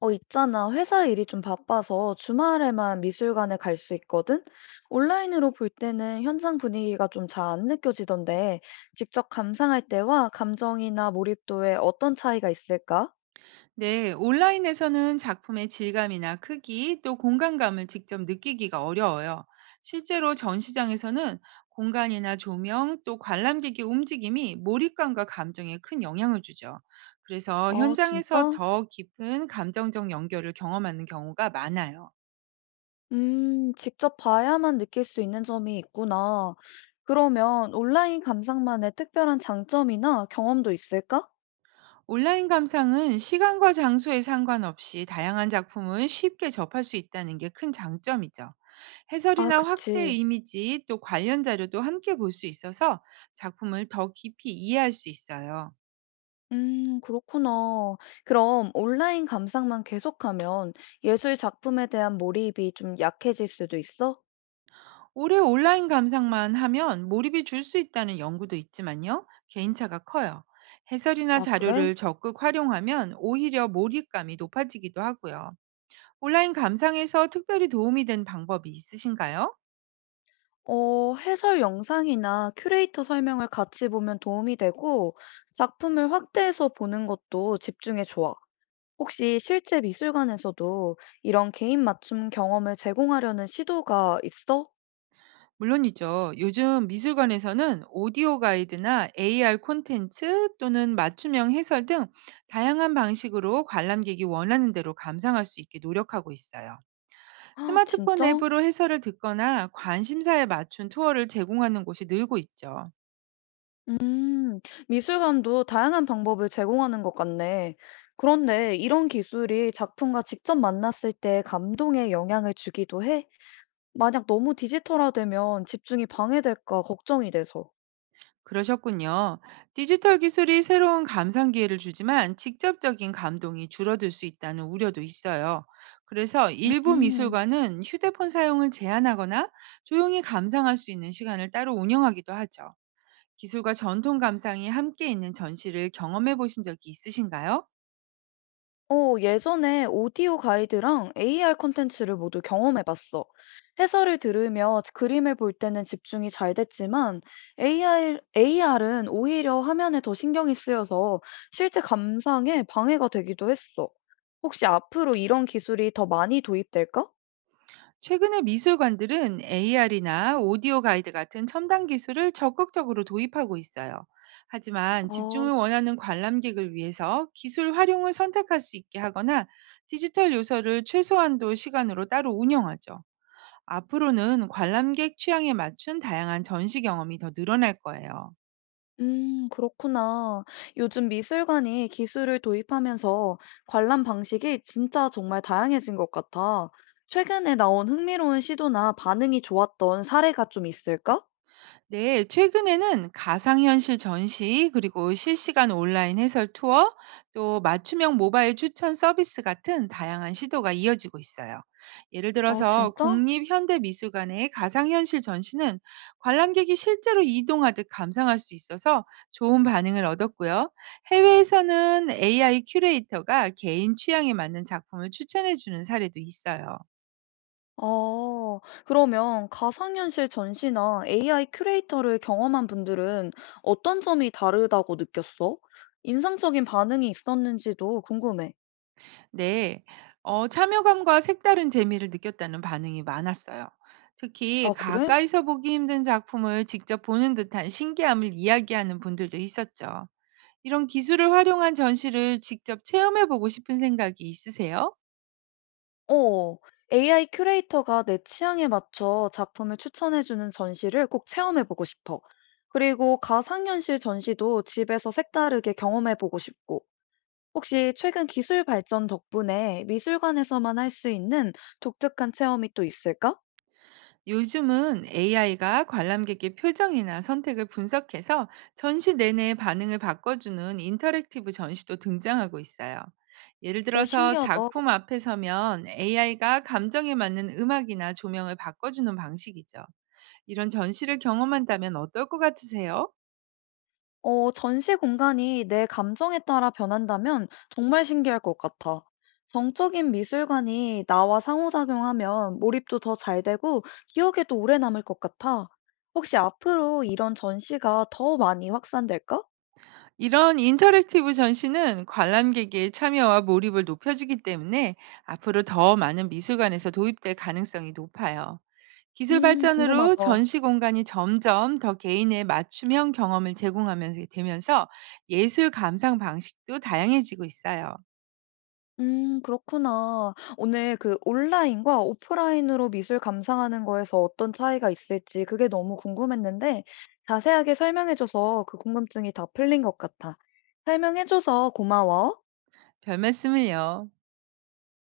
있잖아. 회사 일이 좀 바빠서 주말에만 미술관에 갈 수 있거든? 온라인으로 볼 때는 현장 분위기가 좀 잘 안 느껴지던데, 직접 감상할 때와 감정이나 몰입도에 어떤 차이가 있을까? 네, 온라인에서는 작품의 질감이나 크기, 또 공간감을 직접 느끼기가 어려워요. 실제로 전시장에서는 공간이나 조명, 또 관람객의 움직임이 몰입감과 감정에 큰 영향을 주죠. 그래서 아, 현장에서 진짜? 더 깊은 감정적 연결을 경험하는 경우가 많아요. 직접 봐야만 느낄 수 있는 점이 있구나. 그러면 온라인 감상만의 특별한 장점이나 경험도 있을까? 온라인 감상은 시간과 장소에 상관없이 다양한 작품을 쉽게 접할 수 있다는 게 큰 장점이죠. 아, 해설이나 확대 그치. 이미지 또 관련 자료도 함께 볼 수 있어서 작품을 더 깊이 이해할 수 있어요. 그렇구나. 그럼 온라인 감상만 계속하면 예술 작품에 대한 몰입이 좀 약해질 수도 있어? 올해 온라인 감상만 하면 몰입이 줄 수 있다는 연구도 있지만요. 개인차가 커요. 해설이나 아, 그래? 자료를 적극 활용하면 오히려 몰입감이 높아지기도 하고요. 온라인 감상에서 특별히 도움이 된 방법이 있으신가요? 해설 영상이나 큐레이터 설명을 같이 보면 도움이 되고 작품을 확대해서 보는 것도 집중에 좋아. 혹시 실제 미술관에서도 이런 개인 맞춤 경험을 제공하려는 시도가 있어? 물론이죠. 요즘 미술관에서는 오디오 가이드나 AR 콘텐츠 또는 맞춤형 해설 등 다양한 방식으로 관람객이 원하는 대로 감상할 수 있게 노력하고 있어요. 아, 스마트폰 진짜? 앱으로 해설을 듣거나 관심사에 맞춘 투어를 제공하는 곳이 늘고 있죠. 음, 미술관도 다양한 방법을 제공하는 것 같네. 그런데 이런 기술이 작품과 직접 만났을 때 감동에 영향을 주기도 해? 만약 너무 디지털화되면 집중이 방해될까 걱정이 돼서. 그러셨군요. 디지털 기술이 새로운 감상 기회를 주지만 직접적인 감동이 줄어들 수 있다는 우려도 있어요. 그래서 일부 음. 미술관은 휴대폰 사용을 제한하거나 조용히 감상할 수 있는 시간을 따로 운영하기도 하죠. 기술과 전통 감상이 함께 있는 전시를 경험해 보신 적이 있으신가요? 예전에 오디오 가이드랑 AR 콘텐츠를 모두 경험해봤어. 해설을 들으며 그림을 볼 때는 집중이 잘 됐지만 AR, 은 오히려 화면에 더 신경이 쓰여서 실제 감상에 방해가 되기도 했어. 혹시 앞으로 이런 기술이 더 많이 도입될까? 최근에 미술관들은 AR이나 오디오 가이드 같은 첨단 기술을 적극적으로 도입하고 있어요. 하지만 아, 집중을 원하는 관람객을 위해서 기술 활용을 선택할 수 있게 하거나 디지털 요소를 최소한도 시간으로 따로 운영하죠. 앞으로는 관람객 취향에 맞춘 다양한 전시 경험이 더 늘어날 거예요. 그렇구나. 요즘 미술관이 기술을 도입하면서 관람 방식이 진짜 정말 다양해진 것 같아. 최근에 나온 흥미로운 시도나 반응이 좋았던 사례가 좀 있을까? 네, 최근에는 가상현실 전시, 그리고 실시간 온라인 해설 투어, 또 맞춤형 모바일 추천 서비스 같은 다양한 시도가 이어지고 있어요. 예를 아, 들어서 진짜? 국립현대미술관의 가상현실 전시는 관람객이 실제로 이동하듯 감상할 수 있어서 좋은 반응을 얻었고요. 해외에서는 AI 큐레이터가 개인 취향에 맞는 작품을 추천해주는 사례도 있어요. 아, 그러면 가상현실 전시나 AI 큐레이터를 경험한 분들은 어떤 점이 다르다고 느꼈어? 인상적인 반응이 있었는지도 궁금해. 네. 참여감과 색다른 재미를 느꼈다는 반응이 많았어요. 특히 아, 그래? 가까이서 보기 힘든 작품을 직접 보는 듯한 신기함을 이야기하는 분들도 있었죠. 이런 기술을 활용한 전시를 직접 체험해 보고 싶은 생각이 있으세요? 어. AI 큐레이터가 내 취향에 맞춰 작품을 추천해주는 전시를 꼭 체험해보고 싶어. 그리고 가상현실 전시도 집에서 색다르게 경험해보고 싶고, 혹시 최근 기술 발전 덕분에 미술관에서만 할 수 있는 독특한 체험이 또 있을까? 요즘은 AI가 관람객의 표정이나 선택을 분석해서 전시 내내 반응을 바꿔주는 인터랙티브 전시도 등장하고 있어요. 예를 오, 들어서 신기하다. 작품 앞에 서면 AI가 감정에 맞는 음악이나 조명을 바꿔주는 방식이죠. 이런 전시를 경험한다면 어떨 것 같으세요? 전시 공간이 내 감정에 따라 변한다면 정말 신기할 것 같아. 정적인 미술관이 나와 상호작용하면 몰입도 더 잘 되고 기억에도 오래 남을 것 같아. 혹시 앞으로 이런 전시가 더 많이 확산될까? 이런 인터랙티브 전시는 관람객의 참여와 몰입을 높여주기 때문에 앞으로 더 많은 미술관에서 도입될 가능성이 높아요. 기술 발전으로 궁금하다. 전시 공간이 점점 더 개인의 맞춤형 경험을 제공하면서 되면서 예술 감상 방식도 다양해지고 있어요. 그렇구나. 오늘 그 온라인과 오프라인으로 미술 감상하는 거에서 어떤 차이가 있을지 그게 너무 궁금했는데 자세하게 설명해 줘서 그 궁금증이 다 풀린 것 같아. 설명해 줘서 고마워. 별 말씀을요.